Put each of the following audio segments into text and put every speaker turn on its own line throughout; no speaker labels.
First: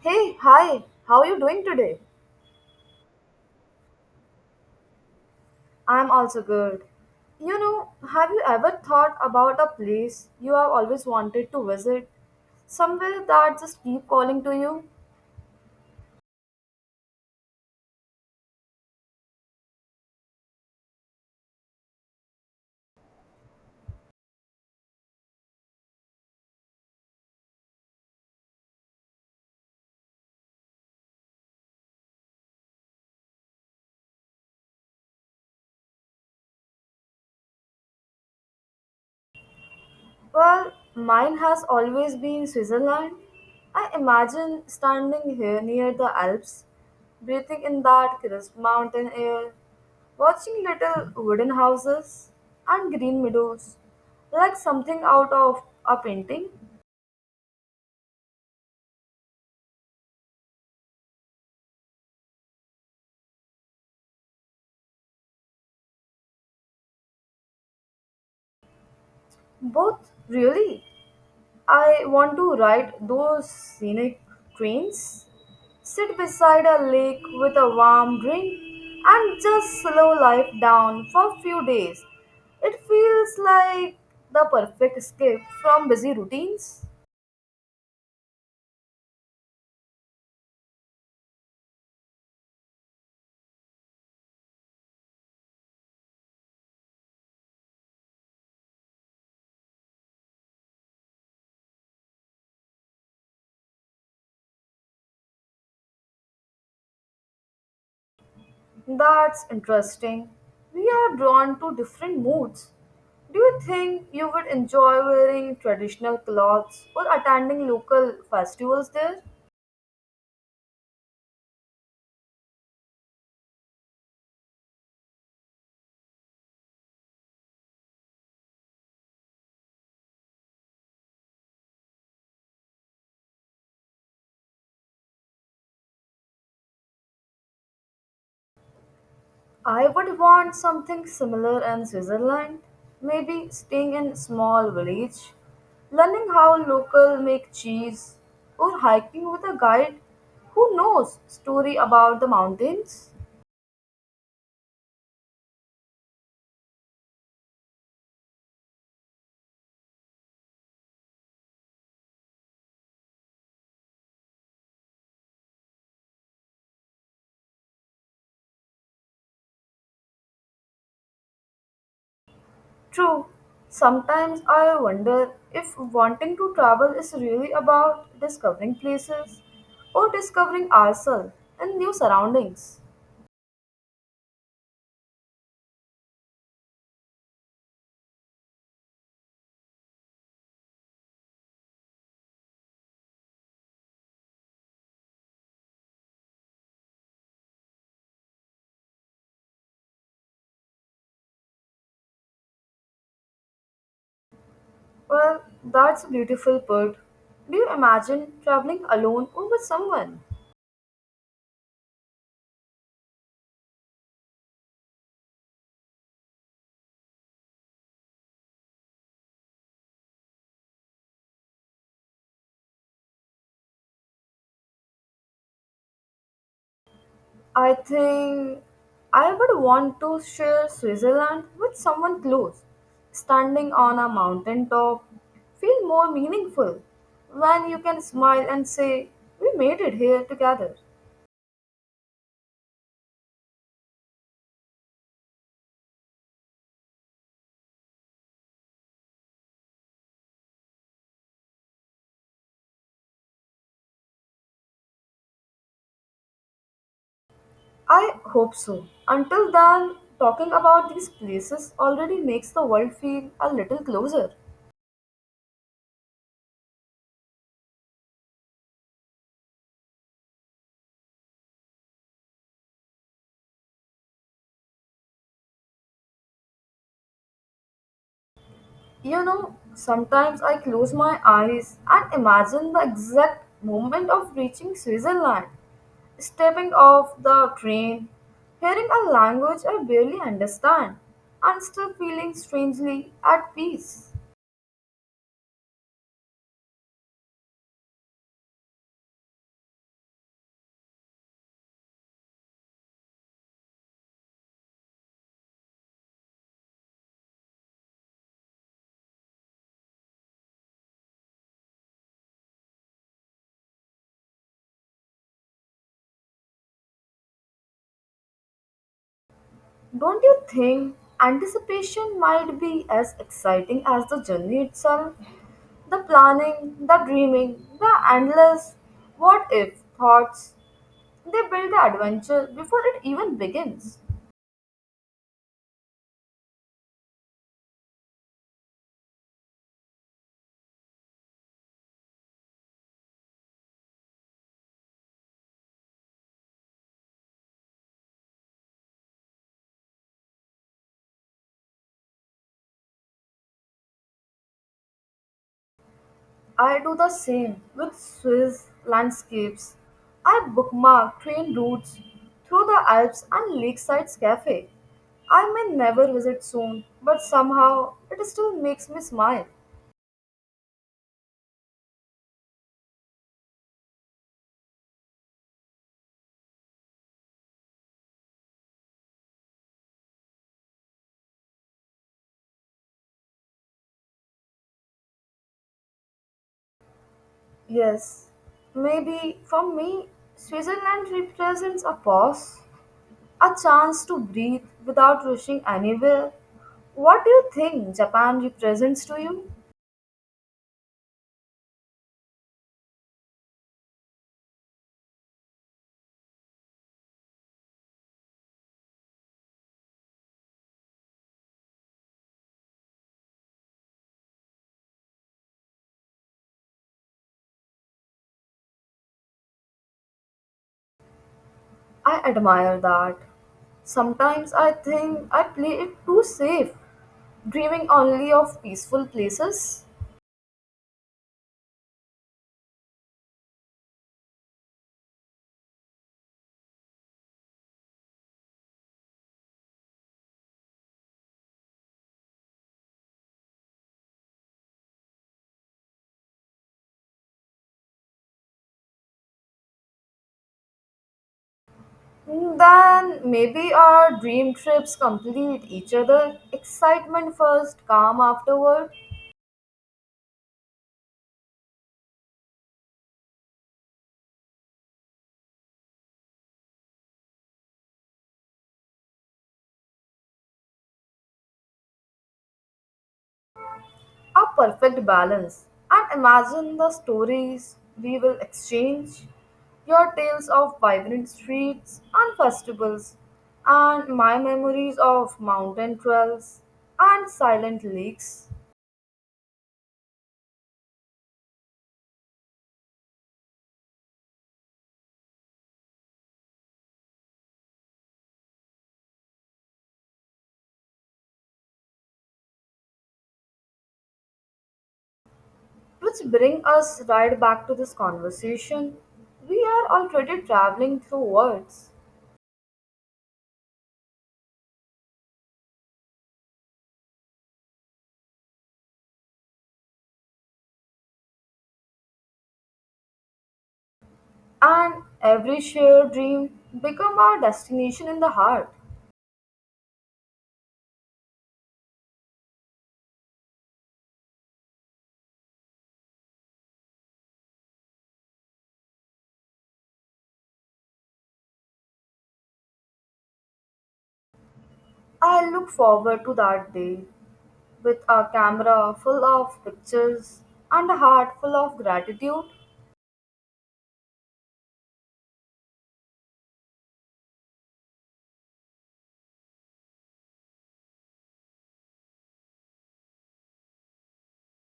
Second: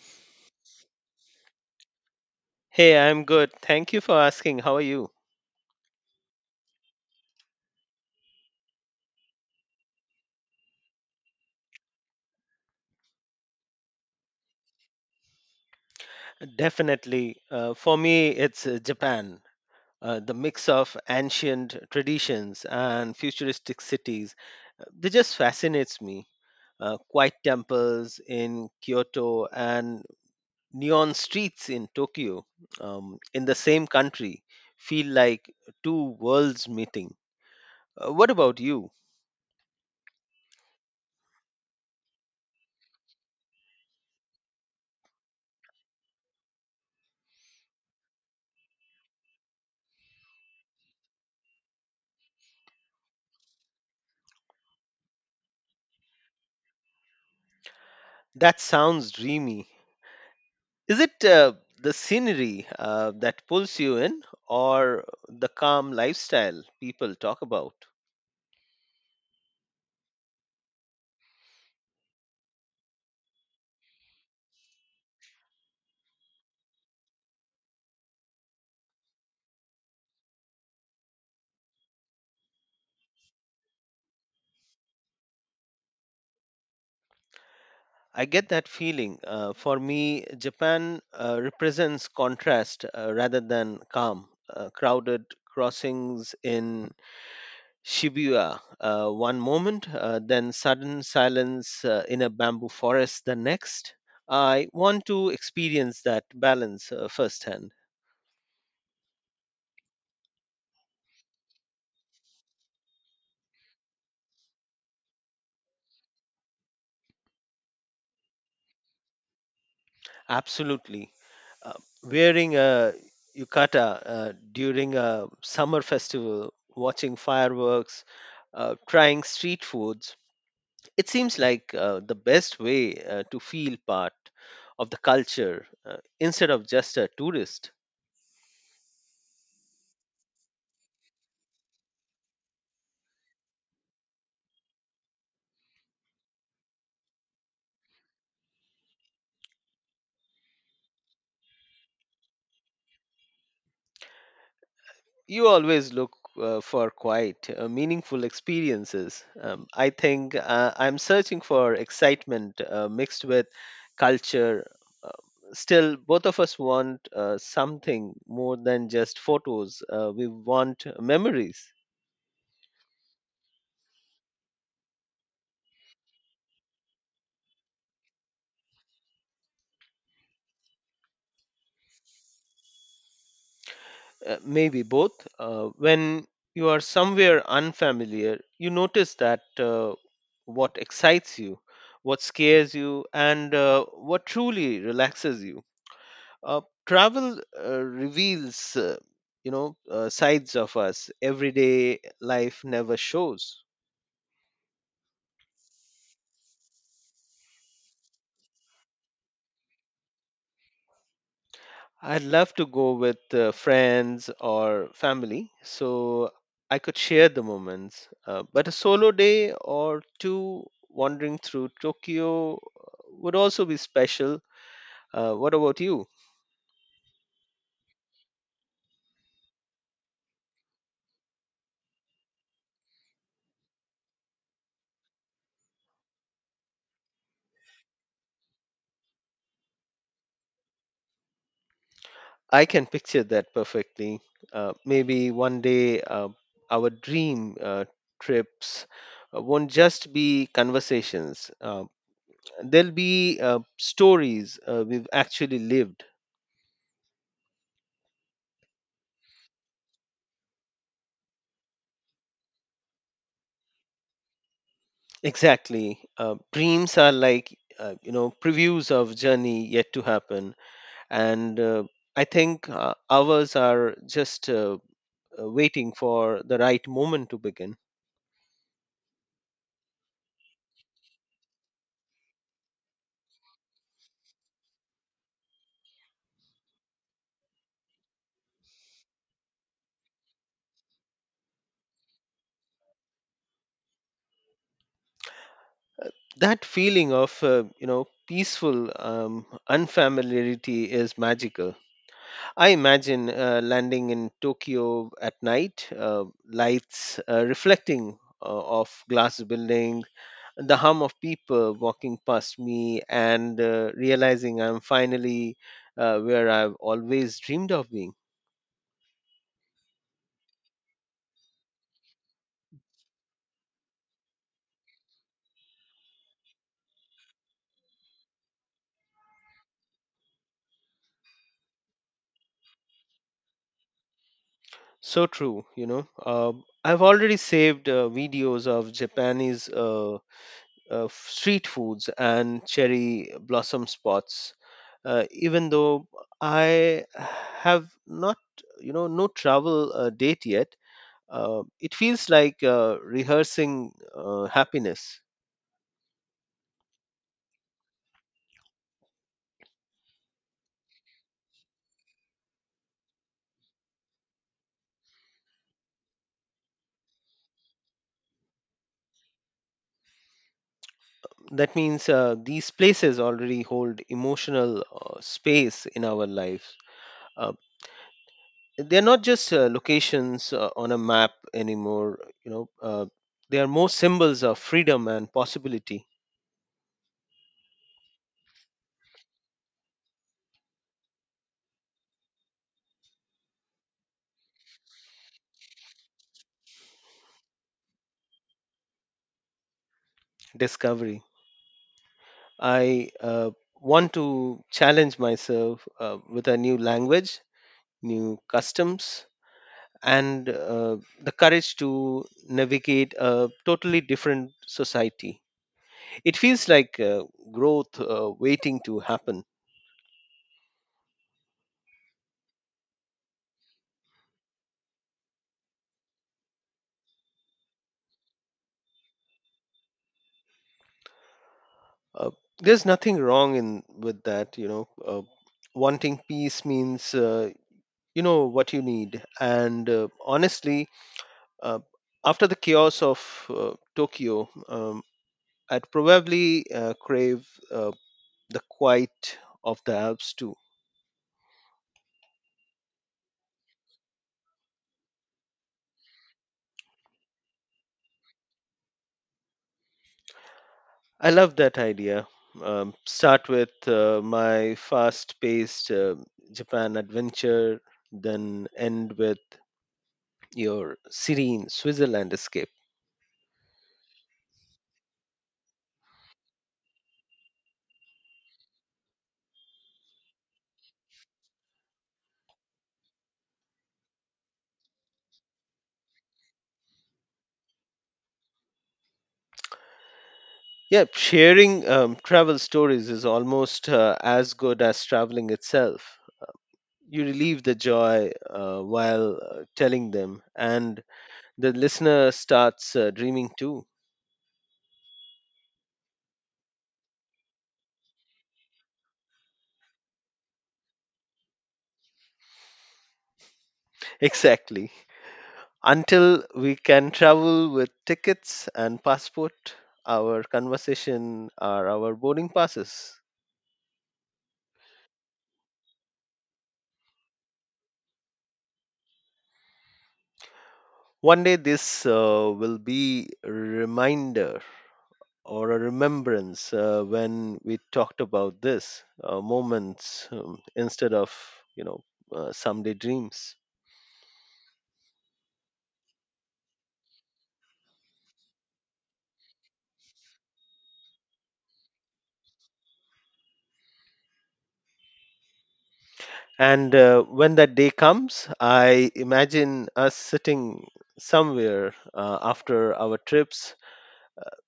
Hey, hi, how are you doing today?
Hey, I'm good. Thank you for asking. How are you?
I'm also good. You know, have you ever thought about a place you have always wanted to visit? Somewhere that just keep calling to you?
Definitely. For me, it's Japan. The mix of ancient traditions and futuristic cities, they just fascinates me. Quiet temples in Kyoto and neon streets in Tokyo, in the same country, feel like two worlds meeting. What about you?
Well, mine has always been Switzerland. I imagine standing here near the Alps, breathing in that crisp mountain air, watching little wooden houses and green meadows, like something out of a painting.
That sounds dreamy. Is it the scenery that pulls you in or the calm lifestyle people talk about?
Both really I want to ride those scenic trains, sit beside a lake with a warm drink, and just slow life down for a few days. It feels like the perfect escape from busy routines.
I get that feeling. For me, Japan represents contrast rather than calm. Crowded crossings in Shibuya one moment, then sudden silence in a bamboo forest the next. I want to experience that balance firsthand.
That's interesting. We are drawn to different moods. Do you think you would enjoy wearing traditional clothes or attending local festivals there?
Absolutely. Uh, Wearing a yukata during a summer festival, watching fireworks, trying street foods, it seems like the best way to feel part of the culture instead of just a tourist.
I would want something similar in Switzerland, maybe staying in a small village, learning how local make cheese, or hiking with a guide who knows story about the mountains.
You always look for quite meaningful experiences. I think I'm searching for excitement mixed with culture. Uh, Still, both of us want something more than just photos, we want memories.
True, sometimes I wonder if wanting to travel is really about discovering places or discovering ourselves and new surroundings.
Maybe both. When you are somewhere unfamiliar, you notice that what excites you, what scares you, and what truly relaxes you. Travel reveals, sides of us everyday life never shows.
Well, that's a beautiful put. Do you imagine traveling alone or with someone?
I'd love to go with friends or family so I could share the moments. But a solo day or two wandering through Tokyo would also be special. What about you?
I think I would want to share Switzerland with someone close. Standing on a mountain top feel more meaningful when you can smile and say, "We made it here together."
I can picture that perfectly. Maybe one day our dream trips won't just be conversations, there'll be stories we've actually lived.
I hope so. Until then, talking about these places already makes the world feel a little closer.
Exactly. Dreams are like, previews of journey yet to happen. And I think ours are just waiting for the right moment to begin.
You know, sometimes I close my eyes and imagine the exact moment of reaching Switzerland, stepping off the train, hearing a language I barely understand, and still feeling strangely at peace.
That feeling of peaceful unfamiliarity is magical. I imagine landing in Tokyo at night, lights reflecting off glass building, the hum of people walking past me and realizing I'm finally where I've always dreamed of being.
Don't you think anticipation might be as exciting as the journey itself? The planning, the dreaming, the endless what if thoughts, they build the adventure before it even begins.
So true. I've already saved videos of Japanese street foods and cherry blossom spots even though I have not no travel date yet. It feels like rehearsing happiness.
I do the same with Swiss landscapes. I bookmark train routes through the Alps and Lakeside Cafe. I may never visit soon, but somehow it still makes me smile.
That means these places already hold emotional space in our lives. uh, they're not just locations on a map anymore, they are more symbols of freedom and possibility.
Yes, maybe for me, Switzerland represents a pause, a chance to breathe without rushing anywhere. What do you think Japan represents to you?
Discovery. I want to challenge myself with a new language, new customs, and the courage to navigate a totally different society. It feels like growth waiting to happen.
I admire that. Sometimes I think I play it too safe, dreaming only of peaceful places.
Uh, there's nothing wrong in with that. Wanting peace means you know what you need, and honestly, uh, after the chaos of uh, Tokyo. I'd probably crave uh, the quiet of the Alps too.
Hmm, then maybe our dream trips complete each other. Excitement first, calm afterward.
I love that idea. Start with my fast paced Japan adventure, then end with your serene Switzerland escape.
A perfect balance. And imagine the stories we will exchange. Your tales of vibrant streets and festivals, and my memories of mountain trails and silent lakes.
Yeah, sharing travel stories is almost as good as traveling itself. You relieve the joy while telling them, and the listener starts dreaming too.
Which bring us right back to this conversation. We are already traveling through words,
Exactly. Until we can travel with tickets and passport, our conversation are our boarding passes.
and every shared dream become our destination in the heart.
One day this will be a reminder or a remembrance when we talked about this moments instead of you know someday dreams.
I look forward to that day with a camera full of pictures and a heart full of gratitude.
And when that day comes, I imagine us sitting somewhere after our trips,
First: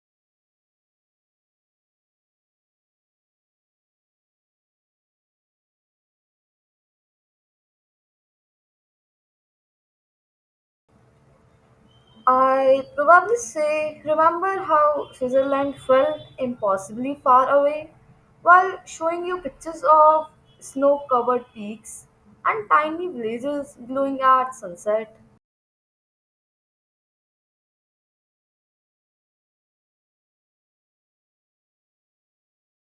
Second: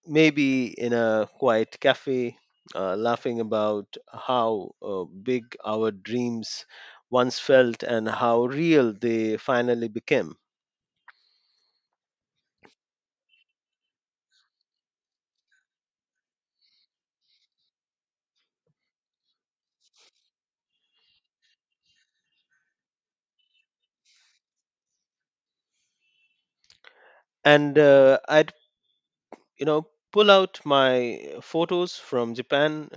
maybe in a quiet cafe, laughing about how big our dreams once felt and how real they finally became.
I probably say, remember how Switzerland felt impossibly far away while showing you pictures of snow covered peaks and tiny villages glowing at sunset?
And I'd, you know, pull out my photos from Japan,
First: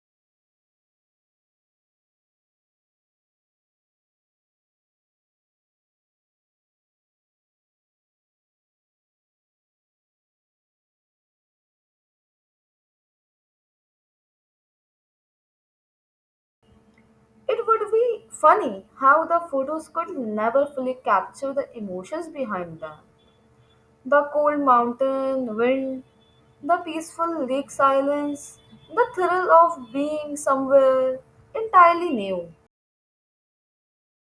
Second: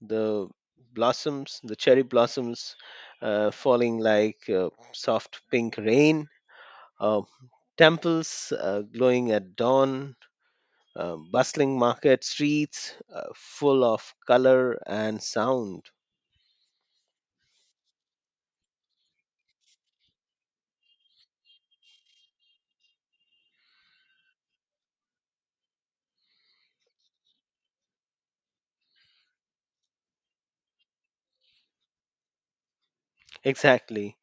the blossoms, the cherry blossoms falling like soft pink rain, uh, temples glowing at dawn, bustling market streets full of color and sound.
It would be funny how the photos could never fully capture the emotions behind them. The cold mountain wind, the peaceful lake silence, the thrill of being somewhere entirely new.
Exactly.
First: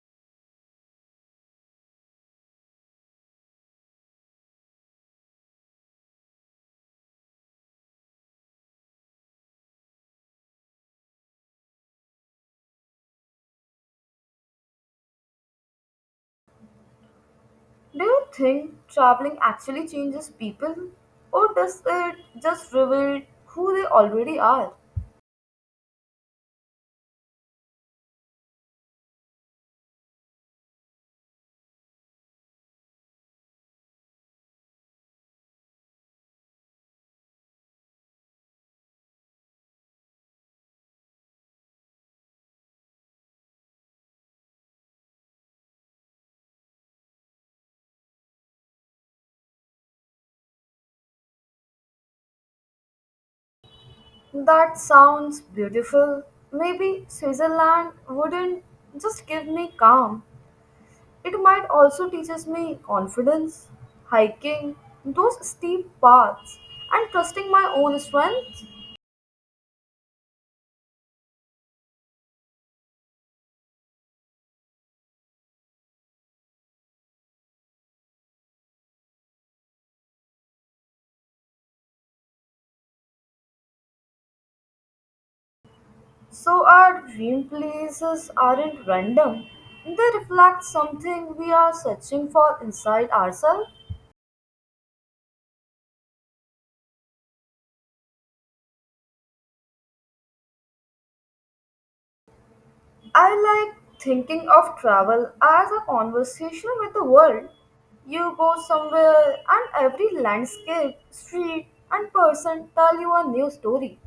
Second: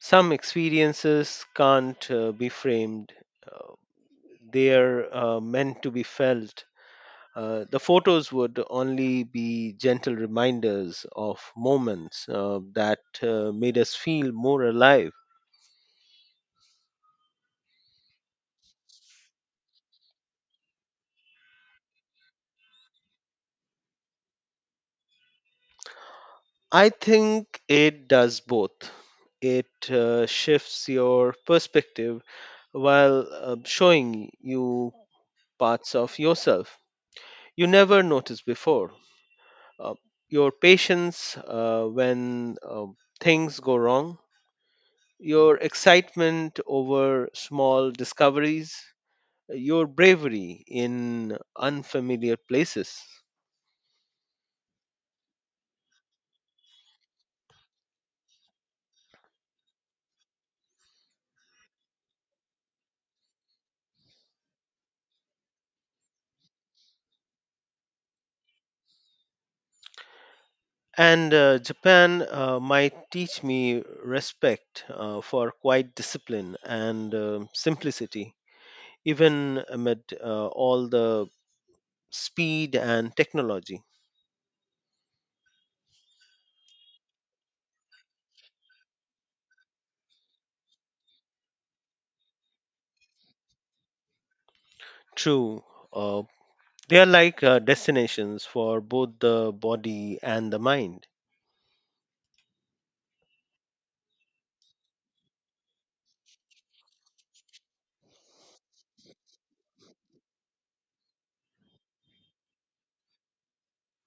Some experiences can't be framed, uh, they're meant to be felt. The photos would only be gentle reminders of moments that made us feel more alive.
Do you think traveling actually changes people, or does it just reveal who they already are?
I think it does both. It shifts your perspective while showing you parts of yourself you never noticed before. Uh, your patience when things go wrong, your excitement over small discoveries, your bravery in unfamiliar places.
That sounds beautiful. Maybe Switzerland wouldn't just give me calm. It might also teaches me confidence, hiking, those steep paths, and trusting my own strength.
And Japan might teach me respect for quiet discipline and simplicity, even amid all the speed and technology.
So our dream places aren't random. They reflect something we are searching for inside ourselves.
True, uh, they are like destinations for both the body and the mind.
I like thinking of travel as a conversation with the world. You go somewhere, and every landscape, street, and person tell you a new story.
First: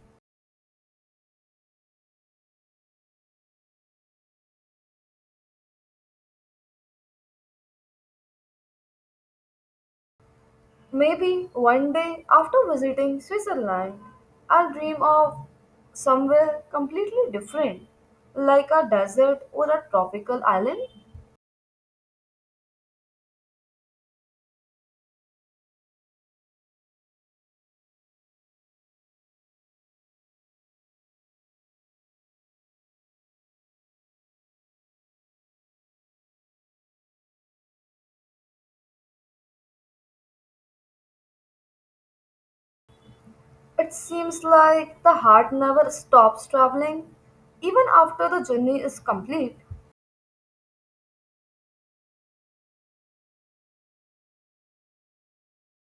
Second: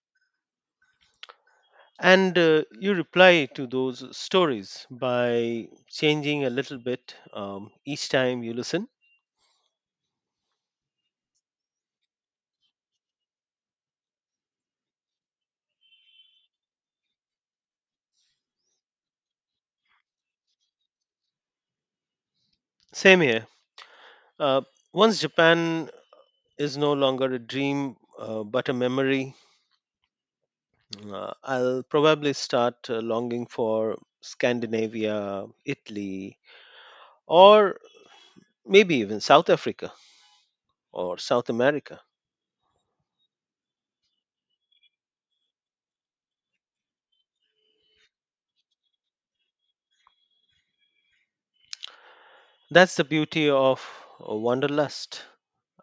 And you reply to those stories by changing a little bit each time you listen.
Maybe one day after visiting Switzerland, I'll dream of somewhere completely different, like a desert or a tropical island.
Same here. Uh, Once Japan is no longer a dream but a memory, I'll probably start longing for Scandinavia, Italy, or maybe even South Africa or South America.
It seems like the heart never stops traveling, even after the journey is complete.
That's the beauty of wanderlust.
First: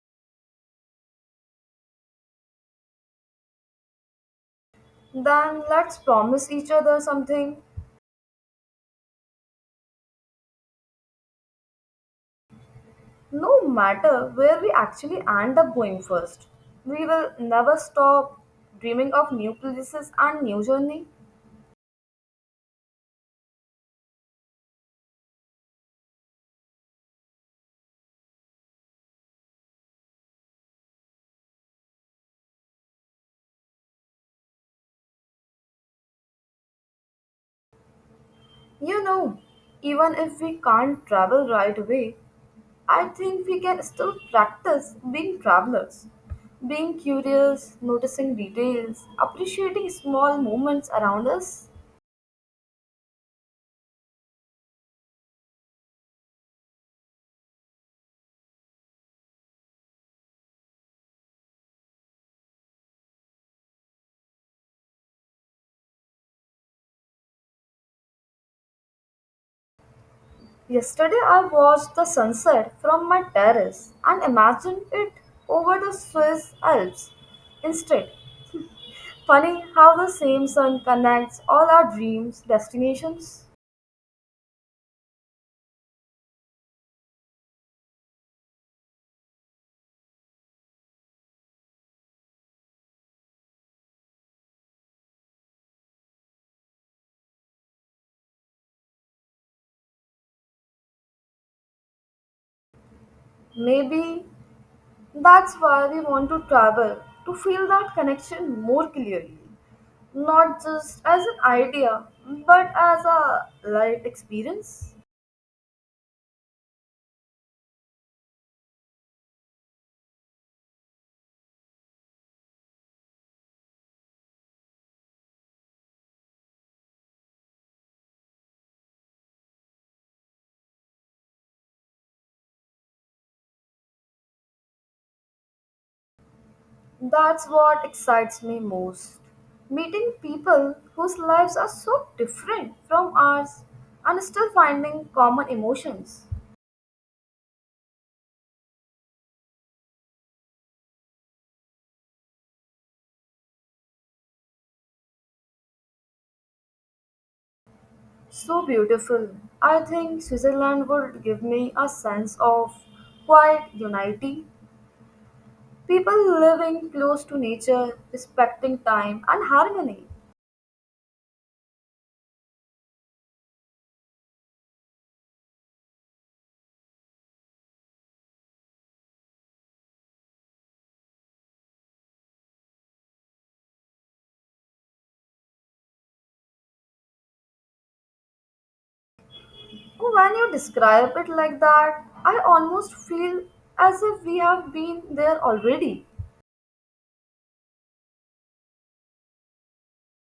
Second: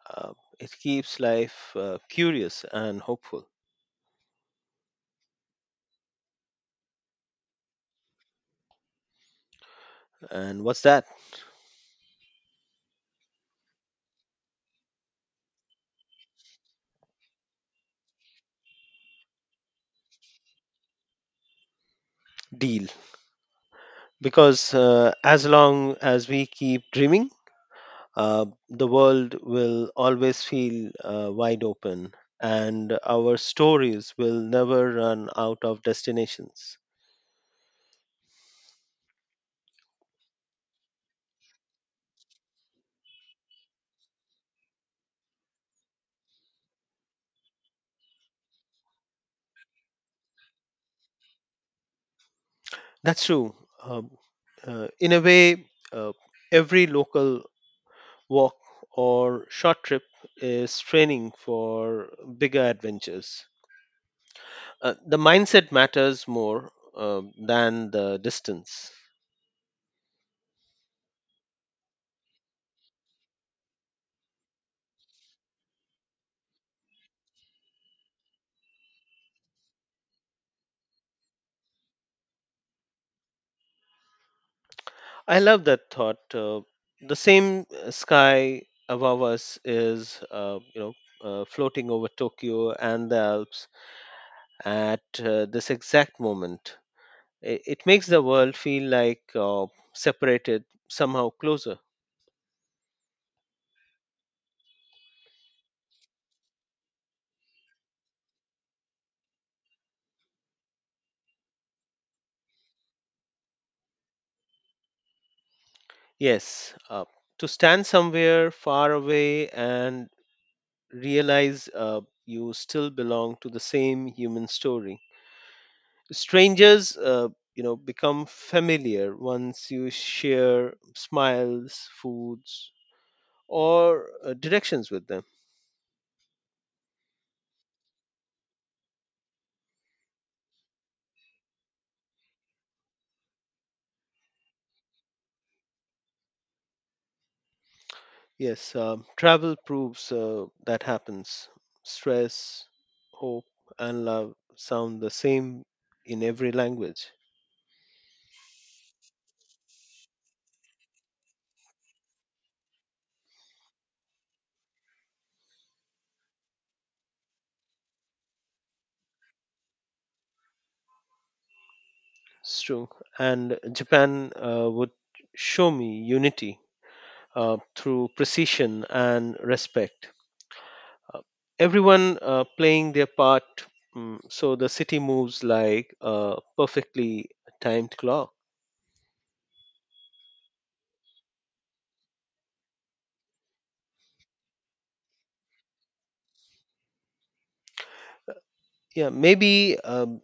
Uh, it keeps life curious and hopeful.
Then let's promise each other something.
And what's that?
No matter where we actually end up going first, we will never stop dreaming of new places and new journey.
Deal? Because as long as we keep dreaming, the world will always feel wide open and our stories will never run out of destinations.
You know, even if we can't travel right away, I think we can still practice being travelers, being curious, noticing details, appreciating small moments around us.
That's true. Um, in a way, uh, every local walk or short trip is training for bigger adventures. The mindset matters more than the distance.
Yesterday, I watched the sunset from my terrace and imagined it over the Swiss Alps. Instead, funny how the same sun connects all our dreams, destinations.
I love that thought. The same sky above us is, floating over Tokyo and the Alps at this exact moment. It makes the world feel like separated, somehow closer.
Maybe that's why we want to travel to feel that connection more clearly, not just as an idea, but as a life experience.
Yes, to stand somewhere far away and realize you still belong to the same human story. Strangers, become familiar once you share smiles, foods, or directions with them.
That's what excites me most. Meeting people whose lives are so different from ours and still finding common emotions.
Yes. Travel proves that happens. Stress, hope, and love sound the same in every language.
So beautiful. I think Switzerland would give me a sense of quiet unity. People living close to nature, respecting time and harmony.
It's true. And Japan would show me unity uh, through precision and respect, uh, everyone playing their part, so the city moves like a perfectly timed clock.
When you describe it like that, I almost feel as if we have been there already.
Yeah, maybe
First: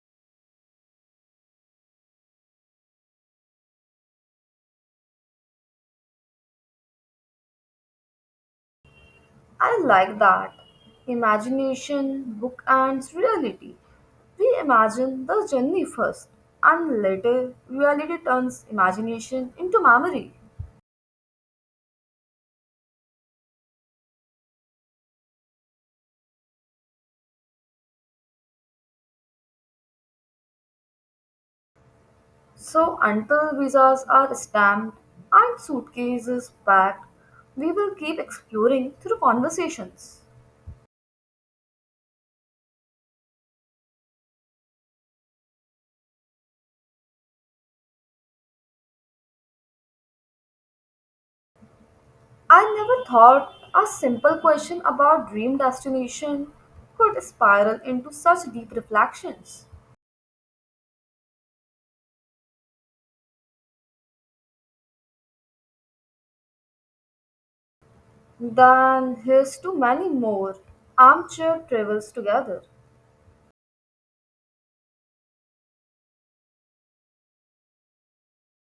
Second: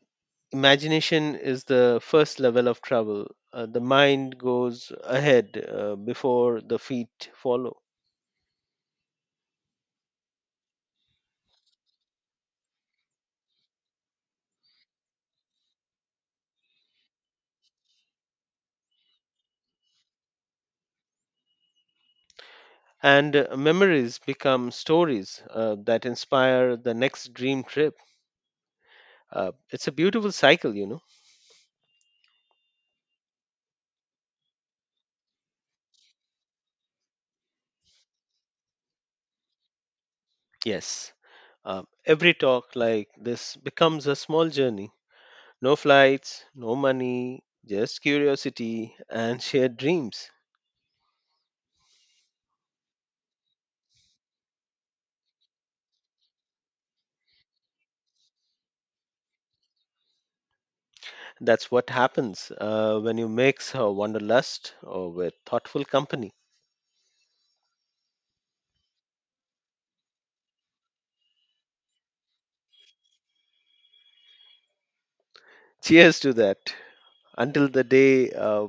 imagination is the first level of travel. The mind goes ahead before the feet follow.
I like that. Imagination bookends reality. We imagine the journey first, and later reality turns imagination into memory.
And memories become stories that inspire the next dream trip. It's a beautiful cycle.
So, until visas are stamped and suitcases packed, we will keep exploring through conversations.
Yes. Every talk like this becomes a small journey. No flights, no money, just curiosity and shared dreams.
I never thought a simple question about dream destination could spiral into such deep reflections.
That's what happens when you mix wanderlust with thoughtful company.
Than his to many more armchair travels together.
Cheers to that. Until the day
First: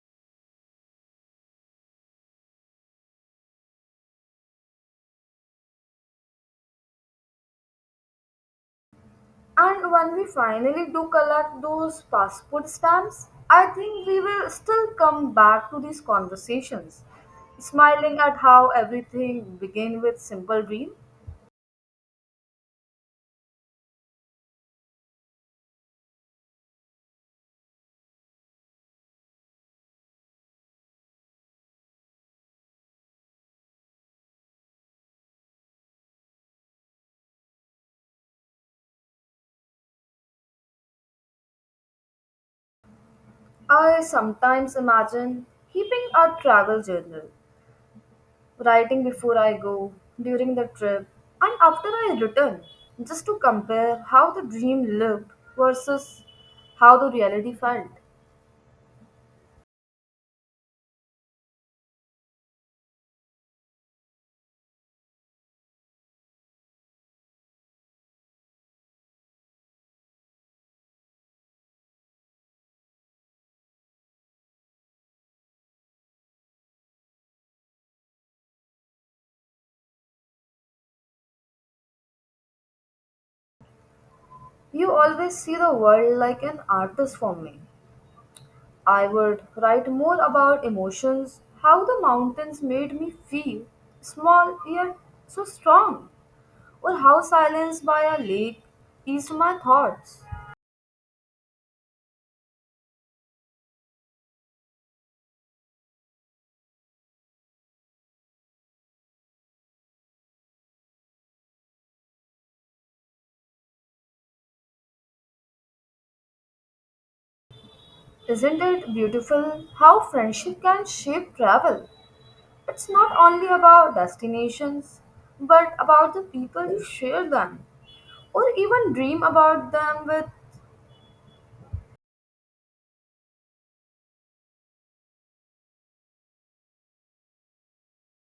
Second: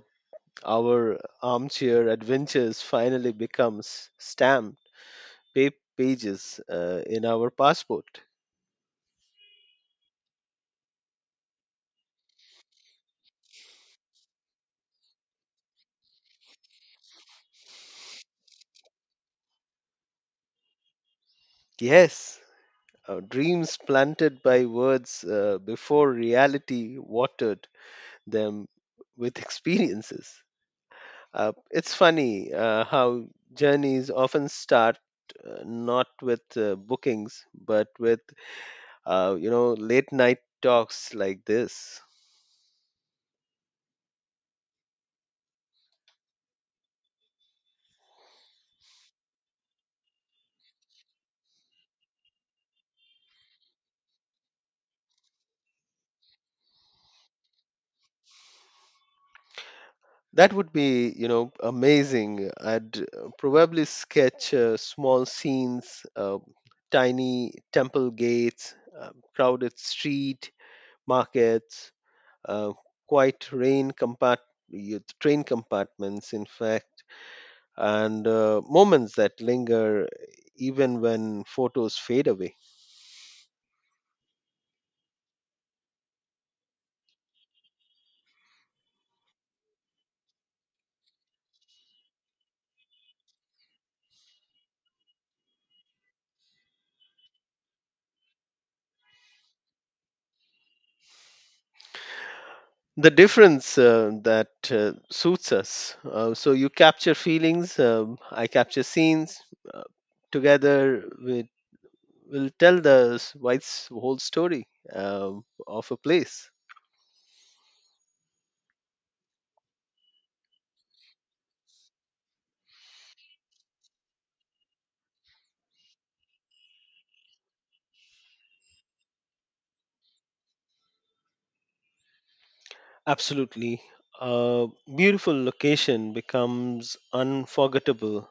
our armchair adventures finally becomes stamped pages in our passport.
And when we finally do collect those passport stamps, I think we will still come back to these conversations, smiling at how everything began with simple dream.
Yes, dreams planted by words before reality watered them with experiences. It's funny how journeys often start not with bookings, but with late night talks like this.
I sometimes imagine keeping a travel journal, writing before I go, during the trip, and after I return, just to compare how the dream lived versus how the reality felt.
That would be amazing. I'd probably sketch small scenes, tiny temple gates, crowded street markets, uh, quiet rain train compartments. In fact, and moments that linger even when photos fade away.
You always see the world like an artist for me. I would write more about emotions, how the mountains made me feel, small yet so strong, or how silence by a lake eased my thoughts.
The difference that suits us. So you capture feelings, I capture scenes. Uh, Together, we will tell the whole story of a place.
Isn't it beautiful how friendship can shape travel? It's not only about destinations, but about the people you share them, or even dream about them with.
Absolutely. A beautiful location becomes unforgettable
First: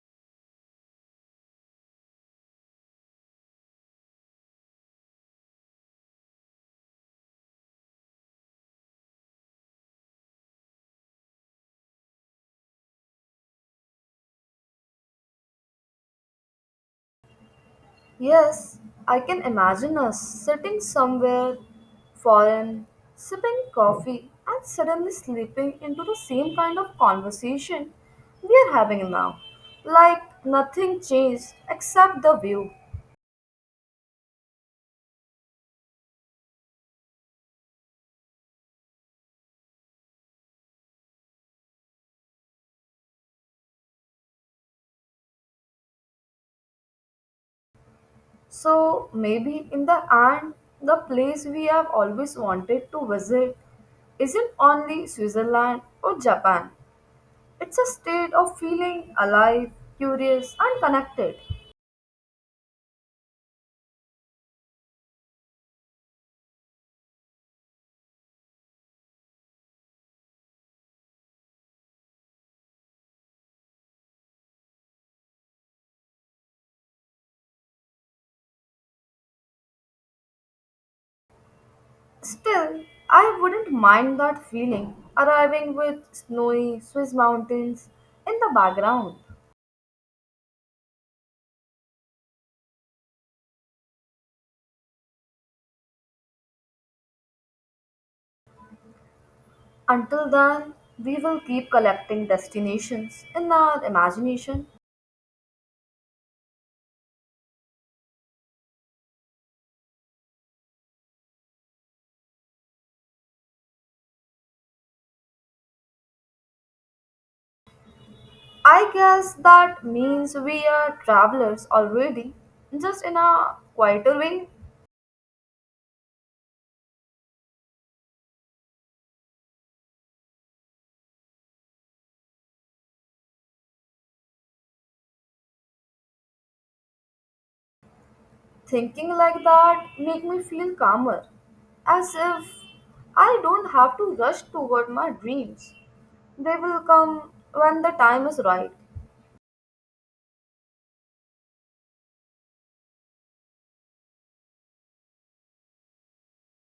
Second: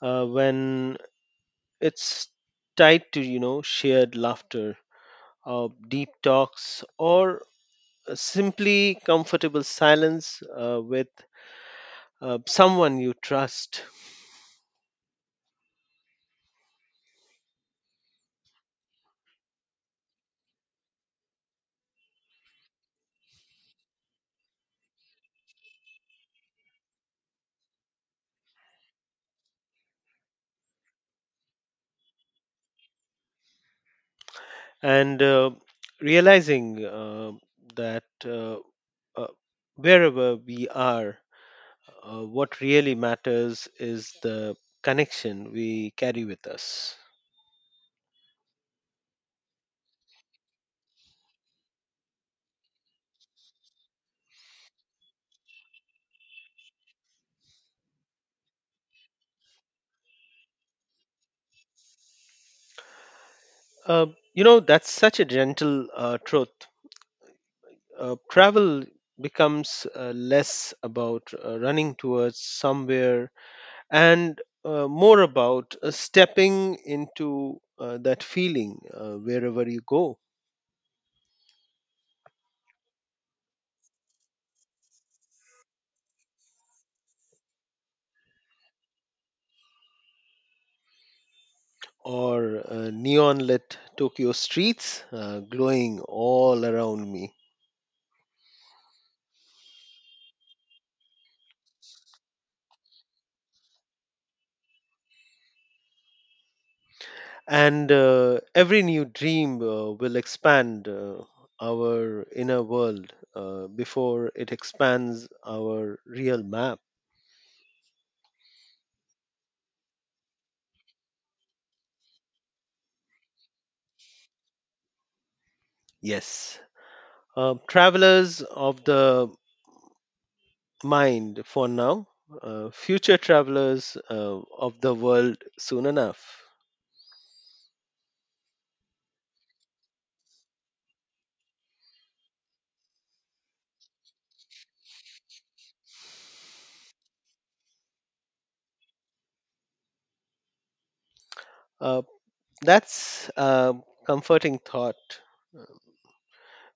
when it's tied to, shared laughter, deep talks, or simply comfortable silence with someone you trust.
Yes, I can imagine us sitting somewhere foreign, sipping coffee, and suddenly slipping into the same kind of conversation we are having now. Like nothing changed except the view.
And realizing that uh, wherever we are, what really matters is the connection we carry with us.
So maybe in the end, the place we have always wanted to visit isn't only Switzerland or Japan, it's a state of feeling alive, curious, and connected.
Uh, that's such a gentle truth. Travel becomes less about running towards somewhere and more about stepping into that feeling wherever you go.
Still, I wouldn't mind that feeling, arriving with snowy Swiss mountains in the background.
Or neon lit Tokyo streets glowing all around me.
Until then, we will keep collecting destinations in our imagination.
And every new dream will expand our inner world before it expands our real map.
I guess that means we are travelers already, just in a quieter way.
Yes, travelers of the mind for now. Future travelers of the world soon enough.
Thinking like that make me feel calmer, as if I don't have to rush toward my dreams. They will come when the time is right.
Uh, that's a comforting thought.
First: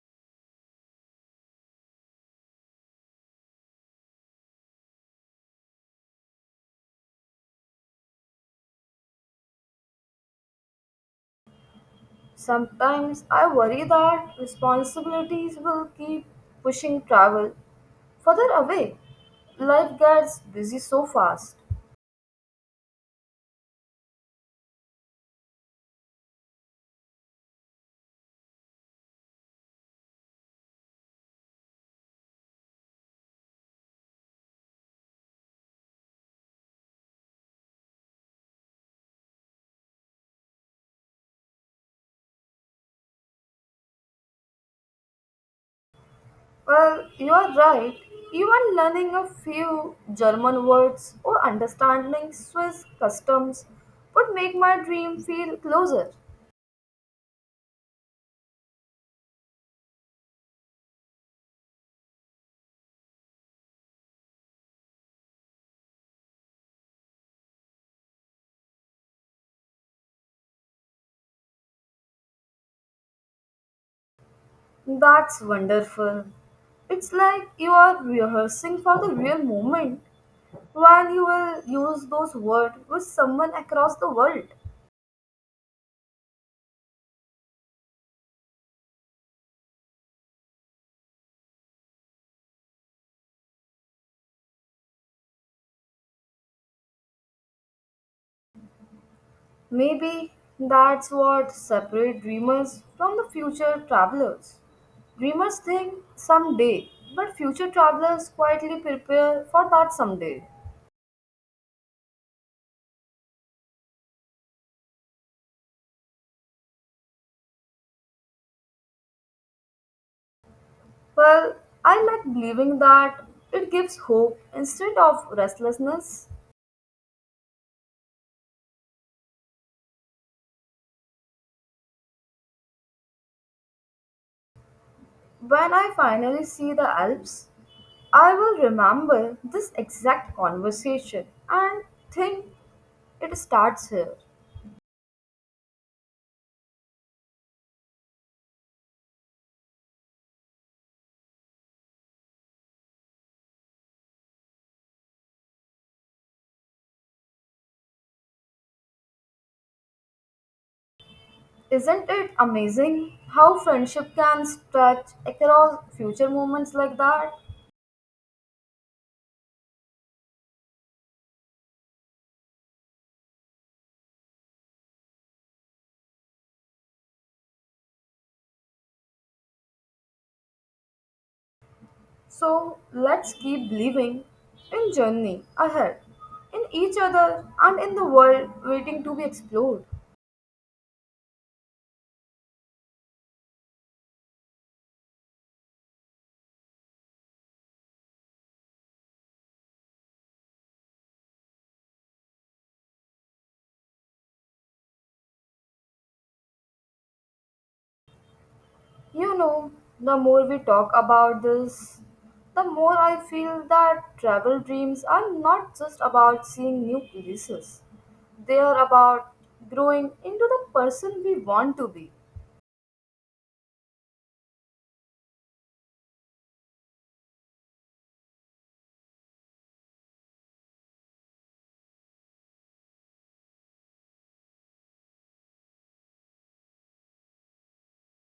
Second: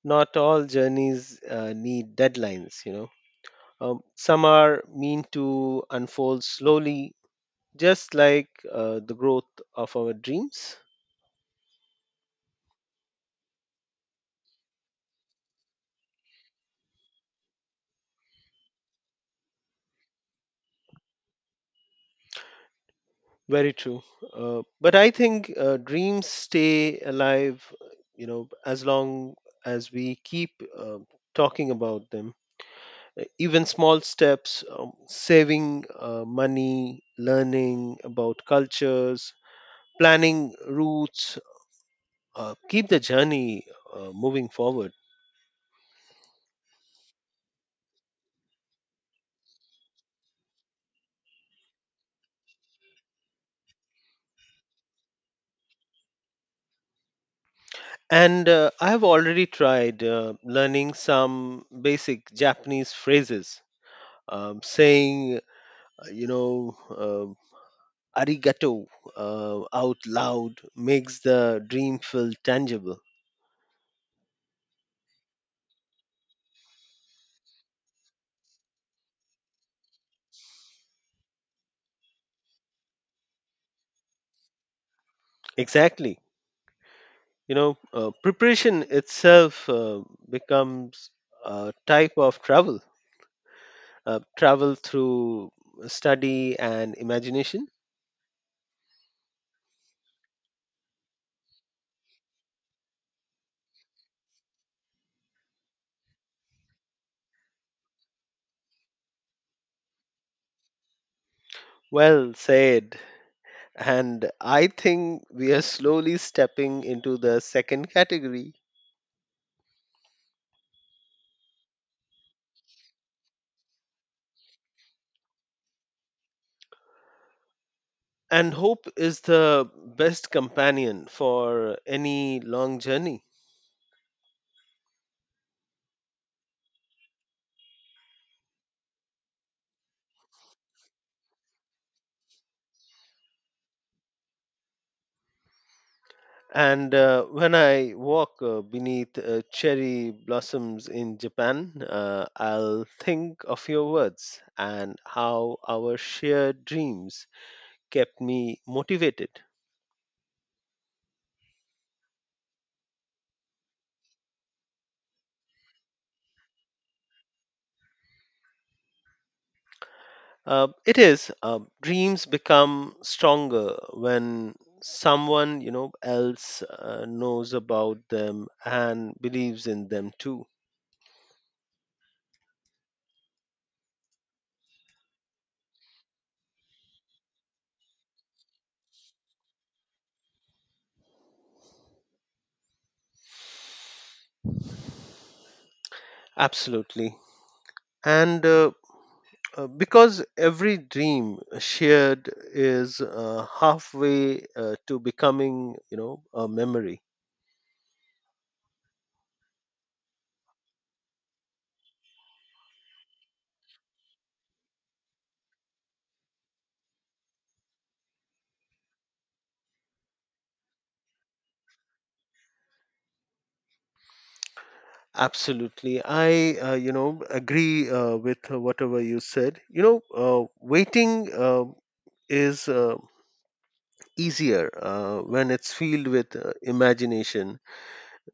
Not all journeys need deadlines. Some are meant to unfold slowly, just like the growth of our dreams.
Sometimes I worry that responsibilities will keep pushing travel further away. Life gets busy so fast.
Very true. But I think dreams stay alive, as long as we keep uh, talking about them. Even small steps, saving money, learning about cultures, planning routes, keep the journey moving forward.
Well, you are right. Even learning a few German words or understanding Swiss customs would make my dream feel closer.
And I have already tried learning some basic Japanese phrases. Saying uh, you know um arigato out loud makes the dream feel tangible.
That's wonderful. It's like you are rehearsing for the real moment when you will use those words with someone across the world.
Exactly, preparation itself becomes a type of travel, travel through study and imagination.
Maybe that's what separates dreamers from the future travelers. Dreamers think someday, but future travelers quietly prepare for that someday.
Well said. And I think we are slowly stepping into the second category.
Well, I like believing that it gives hope instead of restlessness.
And hope is the best companion for any long journey.
When I finally see the Alps, I will remember this exact conversation and think it starts here.
And when I walk beneath cherry blossoms in Japan, I'll think of your words and how our shared dreams kept me motivated.
Isn't it amazing how friendship can stretch across future moments like that?
It is. Dreams become stronger when someone else knows about them and believes in them too.
So let's keep believing in journey ahead, in each other and in the world waiting to be explored.
Absolutely. And because every dream shared is halfway to becoming a memory.
You know, the more we talk about this, the more I feel that travel dreams are not just about seeing new places. They are about growing into the person we want to be.
Absolutely. I agree with whatever you said. Waiting is easier when it's filled with imagination.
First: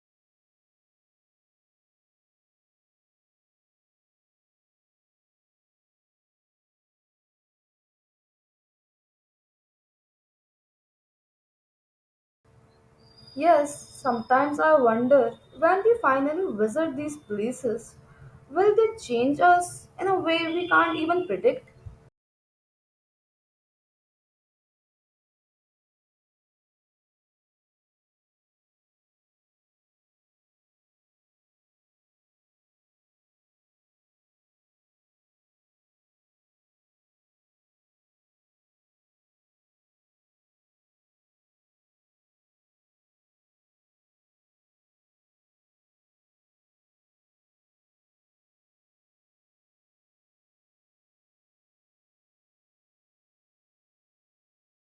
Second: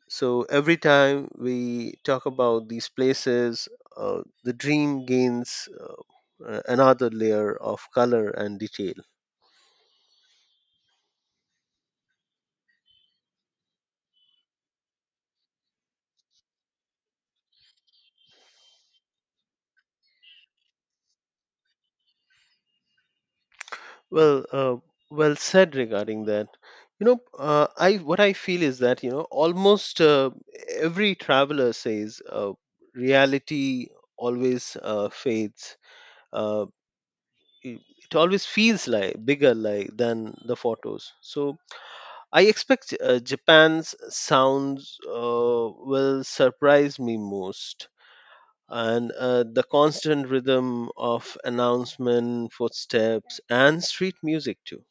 So every time we talk about these places, the dream gains another layer of color and detail.
Yes, sometimes I wonder when we finally visit these places, will they change us in a way we can't even predict?
Well, well said regarding that. You know, I what I feel is that almost every traveler says reality always fades. Uh, it always feels like bigger like than the photos. So I expect Japan's sounds will surprise me most. And the constant rhythm of announcement, footsteps, and street music too.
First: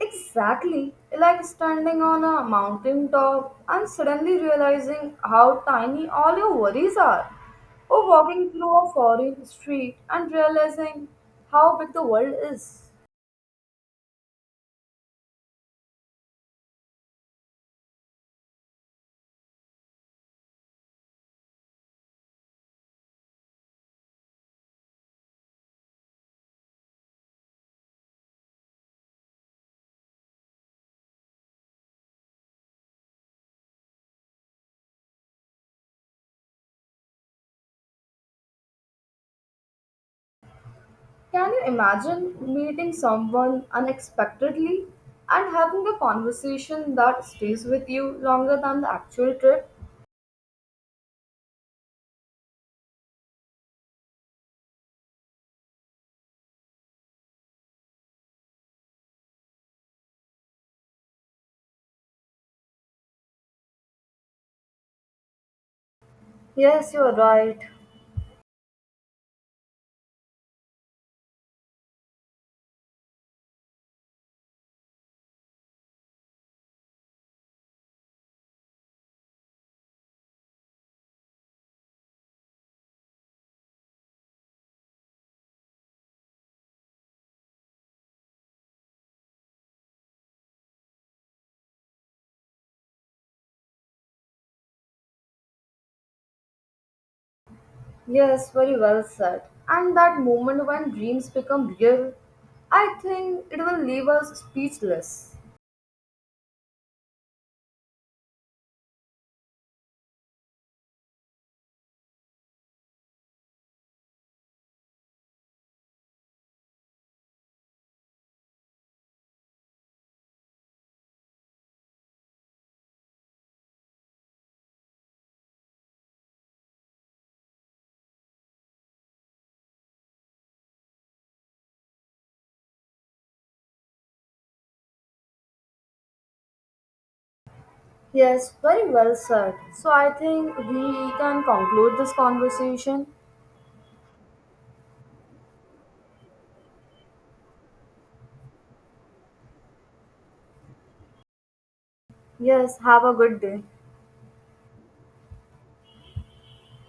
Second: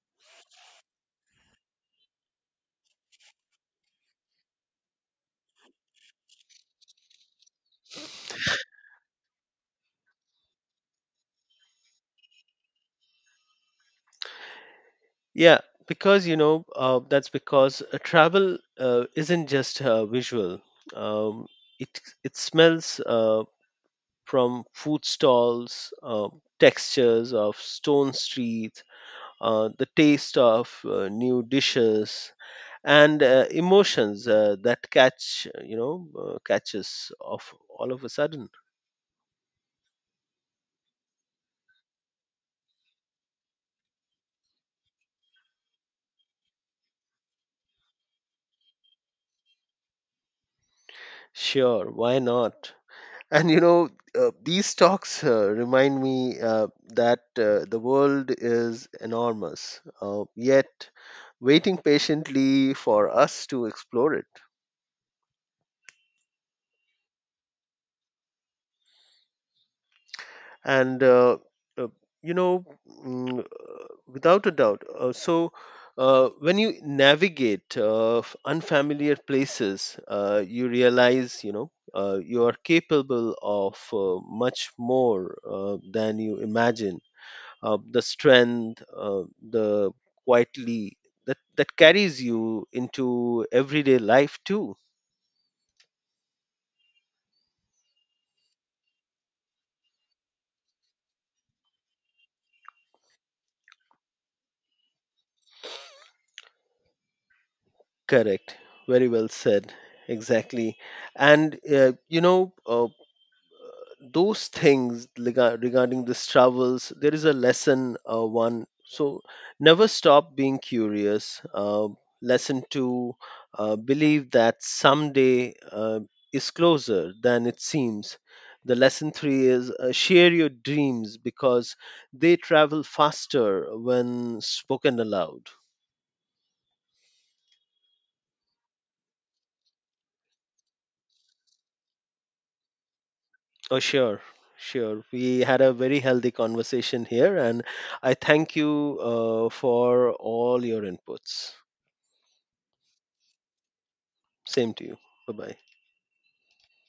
Exactly like standing on a mountain top and suddenly realizing how tiny all your worries are, or walking through a foreign street and realizing how big the world is.
Yeah, because that's because travel isn't just visual. Um, it smells from food stalls, textures of stone streets, the taste of new dishes, and emotions that catch catches of all of a sudden.
Can you imagine meeting someone unexpectedly and having a conversation that stays with you longer than the actual trip?
Sure, why not? And you know, these talks remind me that the world is enormous, yet waiting patiently for us to explore it.
Yes, you are right.
And uh, you know, mm, uh, without a doubt. So, when you navigate unfamiliar places, you realize, you are capable of much more than you imagine. The strength, the quietly that carries you into everyday life too.
Yes, very well said. And that moment when dreams become real, I think it will leave us speechless.
Correct. Very well said. Exactly. And those things, regarding these travels, there is a lesson one, so never stop being curious. Lesson two, believe that someday is closer than it seems. The lesson three is share your dreams because they travel faster when spoken aloud.
Yes, very well said. So I think we can conclude this conversation.
Oh, sure, sure. We had a very healthy conversation here, and I thank you for all your inputs.
Yes, have a good day.
Same to you. Bye bye.